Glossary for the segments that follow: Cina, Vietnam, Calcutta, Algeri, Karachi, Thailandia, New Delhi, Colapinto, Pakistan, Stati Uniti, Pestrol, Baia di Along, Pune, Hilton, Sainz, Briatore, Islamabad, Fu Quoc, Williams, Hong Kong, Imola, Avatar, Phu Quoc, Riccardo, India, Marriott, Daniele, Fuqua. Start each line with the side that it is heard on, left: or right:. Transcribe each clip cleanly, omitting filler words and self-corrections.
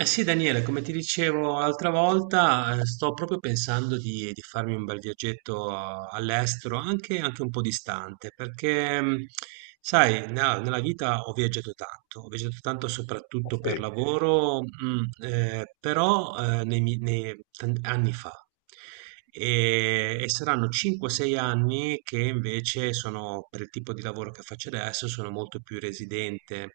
right: Sì Daniele, come ti dicevo l'altra volta, sto proprio pensando di farmi un bel viaggetto all'estero, anche un po' distante, perché sai, nella vita ho viaggiato tanto soprattutto per
left: Sì.
right: lavoro, però nei, mi- nei tan- anni fa. E saranno 5-6 anni che invece sono, per il tipo di lavoro che faccio adesso, sono molto più residente.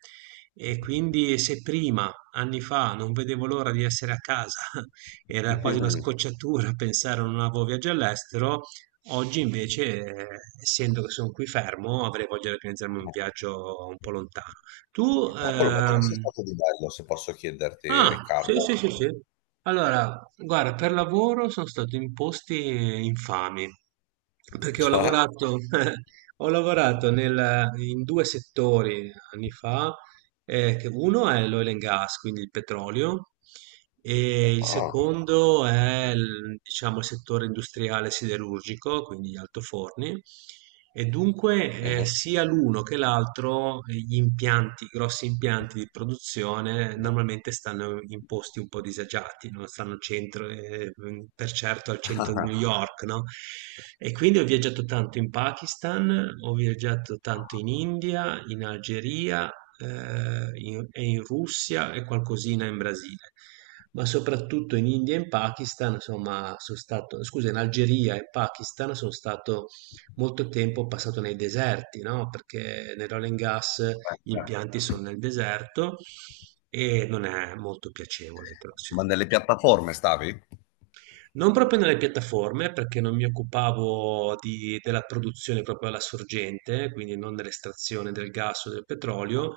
right: E quindi se prima anni fa non vedevo l'ora di essere a casa, era quasi una
left: Mm.
right: scocciatura pensare a un nuovo viaggio all'estero. Oggi invece, essendo che sono qui fermo, avrei voglia di organizzarmi un viaggio un po' lontano. Tu,
left: Cavolo, ma dove sei stato di bello, se posso chiederti,
right: ah, sì,
left: Riccardo?
right: sì, sì, sì. Allora, guarda, per lavoro sono stato in posti infami, perché ho
left: Cioè?
right: lavorato, ho lavorato in due settori anni fa che uno è l'oil and gas, quindi il petrolio, e il
left: Ah,
right: secondo è il, diciamo, il settore industriale siderurgico, quindi gli altoforni, e dunque
left: mhm.
right: sia l'uno che l'altro, gli impianti, i grossi impianti di produzione normalmente stanno in posti un po' disagiati, non stanno al centro, per certo al centro di New York, no? E quindi ho viaggiato tanto in Pakistan, ho viaggiato tanto in India, in Algeria e in Russia e qualcosina in Brasile, ma soprattutto in India e in Pakistan, insomma, sono stato, scusa, in Algeria e Pakistan sono stato molto tempo passato nei deserti, no? Perché nel oil and gas gli impianti sono nel deserto e non è molto piacevole, però
left: Ma
right: sicuro.
left: nelle piattaforme stavi?
right: Non proprio nelle piattaforme, perché non mi occupavo della produzione proprio alla sorgente, quindi non dell'estrazione del gas o del petrolio.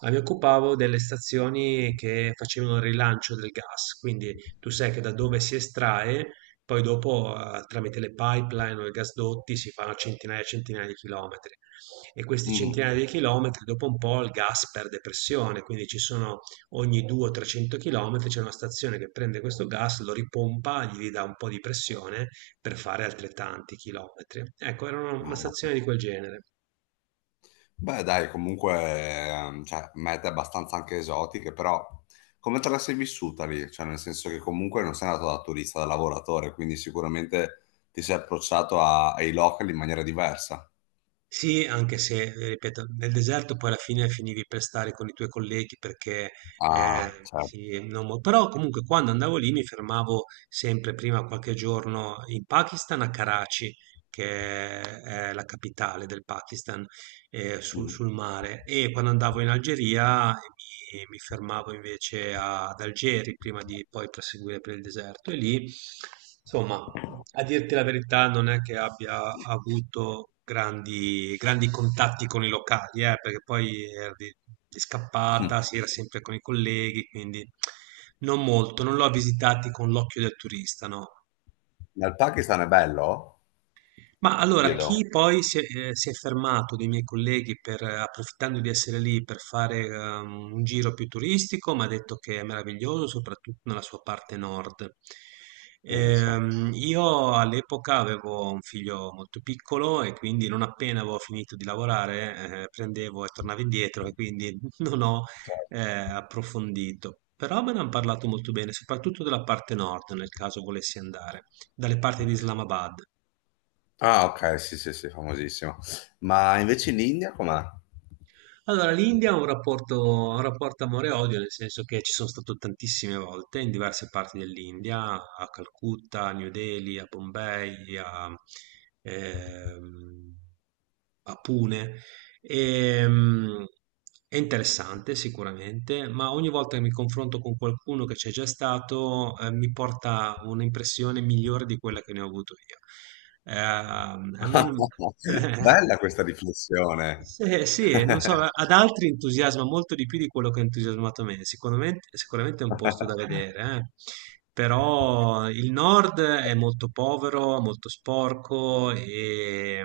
right: Ah, mi occupavo delle stazioni che facevano il rilancio del gas, quindi tu sai che da dove si estrae, poi dopo tramite le pipeline o i gasdotti si fanno centinaia e centinaia di chilometri e questi
left: Mhm.
right: centinaia di chilometri dopo un po' il gas perde pressione, quindi ci sono ogni 200-300 chilometri c'è una stazione che prende questo gas, lo ripompa, gli ridà un po' di pressione per fare altrettanti chilometri. Ecco, era una
left: Ah, ma...
right: stazione di quel genere.
left: Beh, dai, comunque, cioè, mete abbastanza anche esotiche, però come te la sei vissuta lì? Cioè, nel senso che comunque non sei andato da turista, da lavoratore, quindi sicuramente ti sei approcciato ai locali in maniera diversa.
right: Sì, anche se, ripeto, nel deserto poi alla fine finivi per stare con i tuoi colleghi perché,
left: Ah, certo.
right: sì, non mo- però comunque quando andavo lì mi fermavo sempre prima qualche giorno in Pakistan a Karachi, che è la capitale del Pakistan,
left: Mhm.
right: sul mare, e quando andavo in Algeria mi fermavo invece ad Algeri prima di poi proseguire per il deserto e lì... Insomma, a dirti la verità, non è che abbia avuto grandi contatti con i locali, perché poi era di
left: Hm.
right: scappata, si era sempre con i colleghi, quindi non molto, non l'ho visitati con l'occhio del turista, no.
left: Ma il Pakistan è bello?
right: Ma allora,
left: Chiedo,
right: chi poi si è fermato dei miei colleghi per, approfittando di essere lì per fare un giro più turistico, mi ha detto che è meraviglioso, soprattutto nella sua parte nord.
left: pensa.
right: Io all'epoca avevo un figlio molto piccolo e quindi non appena avevo finito di lavorare, prendevo e tornavo indietro e quindi non ho approfondito. Però me ne hanno parlato molto bene, soprattutto della parte nord, nel caso volessi andare, dalle parti di Islamabad.
left: Ah, ok, sì, sì, sì, famosissimo. Ma invece in India com'è?
right: Allora, l'India ha un rapporto amore-odio, nel senso che ci sono stato tantissime volte in diverse parti dell'India, a Calcutta, a New Delhi, a Bombay, ehm, a Pune. E, mm, è interessante sicuramente, ma ogni volta che mi confronto con qualcuno che c'è già stato, mi porta un'impressione migliore di quella che ne ho avuto io. A me non...
left: Bella questa riflessione.
right: Sì, sì, non so, ad altri entusiasma molto di più di quello che ha entusiasmato me. Sicuramente, sicuramente è un posto da vedere, eh. Però il nord è molto povero, molto sporco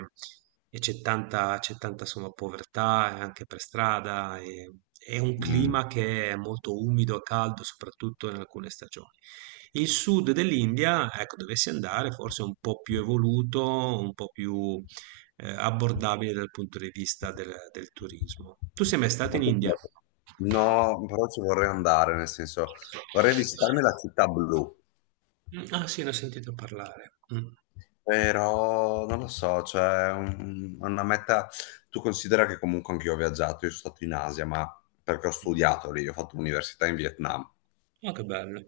right: e c'è tanta insomma, povertà anche per strada. E, è un
left: Mm.
right: clima che è molto umido e caldo, soprattutto in alcune stagioni. Il sud dell'India, ecco, dovessi andare, forse è un po' più evoluto, un po' più abbordabile dal punto di vista del, del turismo. Tu sei mai stato
left: Ma
right: in
left: tu...
right: India?
left: No, però ci vorrei andare, nel senso, vorrei visitarmi la città blu,
right: Mm, ah sì, ne ho sentito parlare. Mm.
left: però non lo so, cioè una meta, tu considera che comunque anch'io ho viaggiato, io sono stato in Asia, ma perché ho studiato lì, ho fatto l'università in Vietnam.
right: Oh, che bello.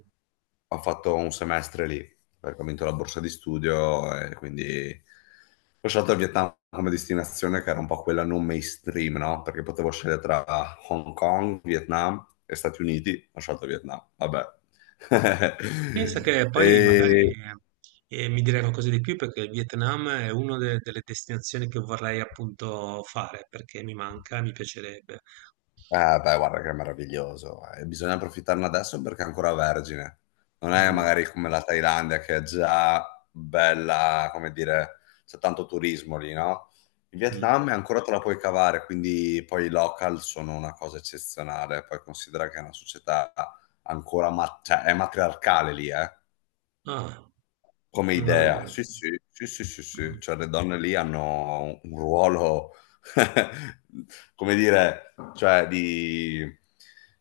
left: Ho fatto un semestre lì perché ho vinto la borsa di studio e quindi ho scelto il Vietnam come destinazione che era un po' quella non mainstream, no? Perché potevo scegliere tra Hong Kong, Vietnam e Stati Uniti, ho scelto Vietnam, vabbè.
right: Pensa che poi magari
left: E,
right: mi direi qualcosa di più perché il Vietnam è una delle destinazioni che vorrei appunto fare perché mi manca, mi piacerebbe.
left: eh, beh, guarda che è meraviglioso. E bisogna approfittarne adesso perché è ancora vergine. Non è
right: Mm,
left: magari come la Thailandia che è già bella, come dire, c'è tanto turismo lì, no? In
right: mm.
left: Vietnam ancora te la puoi cavare, quindi poi i local sono una cosa eccezionale. Poi considera che è una società ancora, ma... cioè, è matriarcale lì, eh.
right: Ah,
left: Come
right: una-
left: idea, sì, sì, sì, sì, sì, sì.
right: mm.
left: Cioè, le donne lì hanno un ruolo, come dire, cioè, di,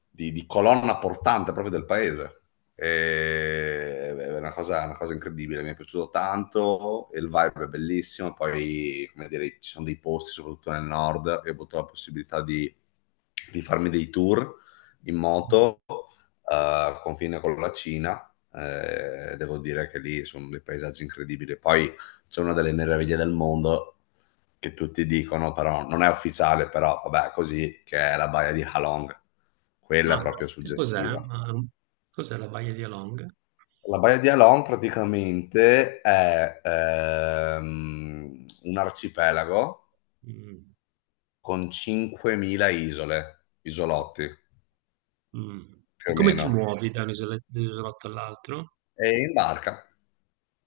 left: di colonna portante proprio del paese. È una cosa incredibile, mi è piaciuto tanto, e il vibe è bellissimo, poi, come dire, ci sono dei posti, soprattutto nel nord, io ho avuto la possibilità di farmi dei tour in
right: Mm.
left: moto, confine con la Cina, devo dire che lì sono dei paesaggi incredibili. Poi c'è una delle meraviglie del mondo che tutti dicono, però non è ufficiale, però vabbè, così, che è la baia di Halong. Quella
right: Ah,
left: è proprio
right: che cos'è?
left: suggestiva.
right: Ah, cos'è la Baia di Along?
left: La baia di Halong praticamente è un arcipelago
right: Mm.
left: con 5.000 isole, isolotti
right: Mh. E
left: più o
right: come ti mh
left: meno,
right: muovi da un isole da un isolotto all'altro?
left: e in barca.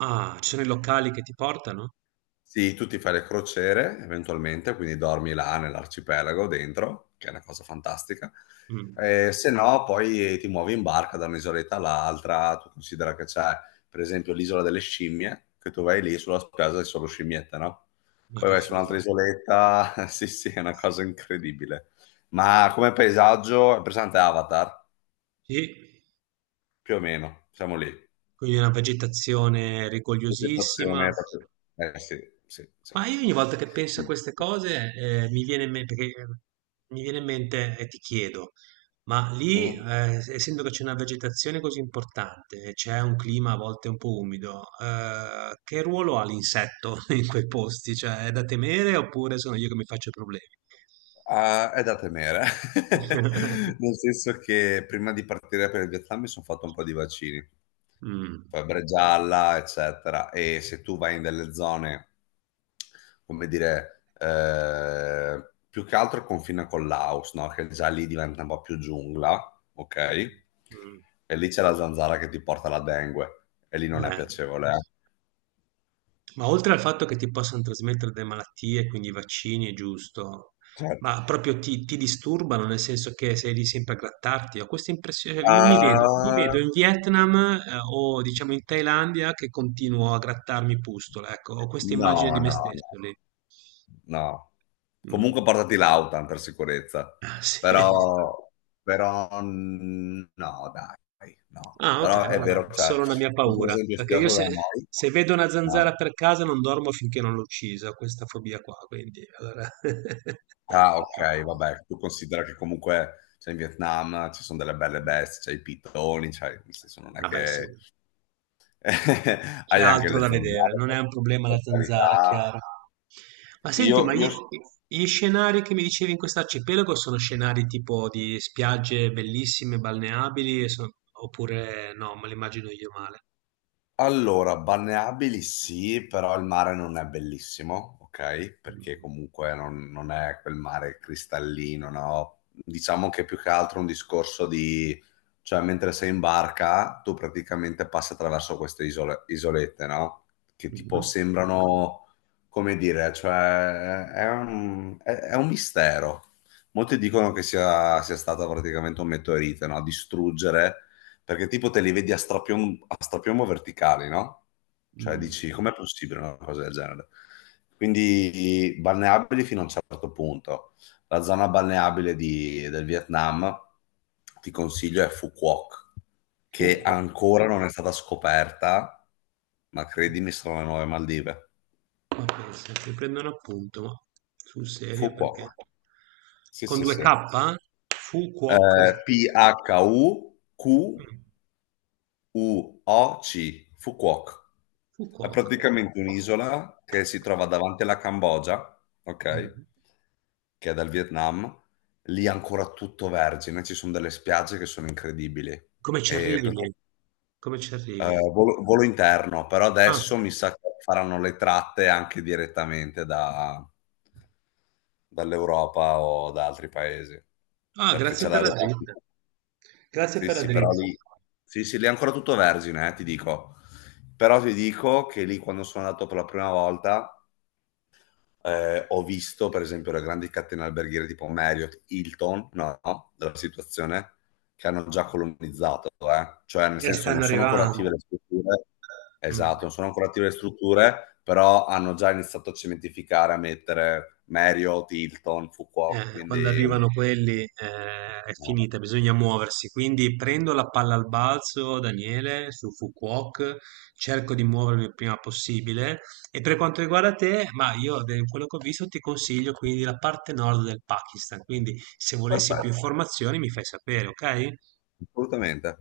right: Ah, ci sono i locali che ti portano?
left: Sì, tu ti fai le crociere eventualmente, quindi dormi là nell'arcipelago dentro, che è una cosa fantastica.
right: Mh,
left: Se no, poi ti muovi in barca da un'isoletta all'altra. Tu considera che c'è, per esempio, l'isola delle scimmie, che tu vai lì sulla spiaggia e solo scimmiette, no?
right: ma
left: Poi
right: che
left: vai su un'altra
right: figata.
left: isoletta. Sì, sì, è una cosa incredibile. Ma come paesaggio è presente Avatar?
right: Sì,
left: Più o meno, siamo lì.
right: quindi una vegetazione rigogliosissima.
left: Vegetazione proprio. Eh sì, sì, sì.
right: Ma io ogni volta che penso a queste cose, mi viene in me perché mi viene in mente e ti chiedo, ma lì,
left: Mhm.
right: essendo che c'è una vegetazione così importante e c'è un clima a volte un po' umido, che ruolo ha l'insetto in quei posti? Cioè, è da temere oppure sono io che mi faccio problemi?
left: Ah, è da temere,
right: Mh.
left: nel senso che prima di partire per il Vietnam mi sono fatto un po' di vaccini, febbre gialla, eccetera, e se tu vai in delle zone, come dire, più che altro confina con Laos, no? Che già lì diventa un po' più giungla, ok?
right: Mh.
left: E lì c'è la zanzara che ti porta la dengue, e lì non è
right: Eh.
left: piacevole, eh.
right: Ma oltre al fatto che ti possano trasmettere delle malattie, quindi i vaccini è giusto,
left: Certo.
right: ma proprio ti disturbano, nel senso che sei lì sempre a grattarti? Ho questa impressione, io mi vedo
left: Ah,
right: in Vietnam, o diciamo in Thailandia, che continuo a grattarmi pustola, ecco, ho questa immagine di
left: no,
right: me
left: no,
right: stesso
left: no.
right: lì.
left: No.
right: Mh.
left: Comunque portati l'Autan per sicurezza.
right: Ah, sì.
left: Però, però mm, no, dai, no.
right: Ah, ok,
left: Però è
right: allora,
left: vero, cioè,
right: solo una mia
left: per
right: paura,
left: esempio,
right: perché io
left: studiato da
right: se,
left: noi,
right: se vedo una
left: no.
right: zanzara per casa non dormo finché non l'ho uccisa, ho questa fobia qua, quindi allora...
left: Ah, ok, vabbè, tu considera che comunque cioè, in Vietnam ci sono delle belle bestie, c'è i pitoni, cioè, nel senso non è
right: Vabbè, sì,
left: che
right: c'è
left: hai anche
right: altro
left: le
right: da vedere,
left: zanzare,
right: non è un problema la
left: per
right: zanzara,
left: carità.
right: chiaro. Ma
left: Io,
right: senti, ma gli,
left: io
right: gli scenari che mi dicevi in quest'arcipelago sono scenari tipo di spiagge bellissime, balneabili, e sono- oppure no, me li immagino io male.
left: allora, balneabili sì, però il mare non è bellissimo, ok? Perché
right: Mm.
left: comunque non è quel mare cristallino, no? Diciamo che è più che altro è un discorso di... Cioè mentre sei in barca, tu praticamente passi attraverso queste isolette, no? Che tipo
right: Mhm.
left: sembrano, come dire, cioè è un, è un mistero. Molti dicono
right: Mm.
left: che sia stato praticamente un meteorite, no? A distruggere, perché tipo te li vedi a strapiombo verticali, no? Cioè
right: Mm.
left: dici, com'è possibile una cosa del genere? Quindi balneabili fino a un certo punto. La zona balneabile del Vietnam, ti consiglio, è Phu Quoc,
right: Fu.
left: che
right: Qua.
left: ancora non è stata scoperta, ma credimi, sono le nuove Maldive.
right: Ma pensa, ti prendono appunto, ma sul
left: Phu
right: serio perché?
left: Quoc. Sì,
right: Con
left: sì, sì.
right: 2K? Fu Quoc.
left: P-H-U-Q-U-O-C.
right: Mh,
left: Phu Quoc.
right: Fu
left: È
right: Quoc.
left: praticamente un'isola che si trova davanti alla Cambogia,
right: Mh.
left: ok? Che è dal Vietnam. Lì è ancora tutto vergine, ci sono delle spiagge che sono incredibili.
right: Come ci
left: E
right: arrivi
left: per...
right: lì? Come ci arrivi?
left: volo, volo interno, però
right: Ah.
left: adesso mi sa che faranno le tratte anche direttamente da... dall'Europa o da altri paesi,
right: Ah,
left: perché c'è
right: grazie per
left: la
right: la dritta. Grazie
left: sì,
right: per la
left: sì, però
right: dritta.
left: lì sì, sì, lì è ancora tutto vergine, ti dico. Però ti dico che lì quando sono andato per la prima volta, ho visto per esempio le grandi catene alberghiere tipo Marriott, Hilton, no, no, della situazione, che hanno già colonizzato, eh. Cioè, nel senso, non
right: Stanno
left: sono ancora attive
right: arrivando.
left: le strutture
right: Mh.
left: esatto, non sono ancora attive le strutture, però hanno già iniziato a cementificare, a mettere Marriott, Hilton, Fuqua,
right: Quando
left: quindi
right: arrivano quelli, è
left: no, no,
right: finita, bisogna muoversi. Quindi prendo la palla al balzo, Daniele, su Fukuok, cerco di muovermi il prima possibile. E per quanto riguarda te, ma io, da quello che ho visto, ti consiglio quindi la parte nord del Pakistan. Quindi se volessi più
left: perfetto,
right: informazioni mi fai sapere, ok?
left: assolutamente.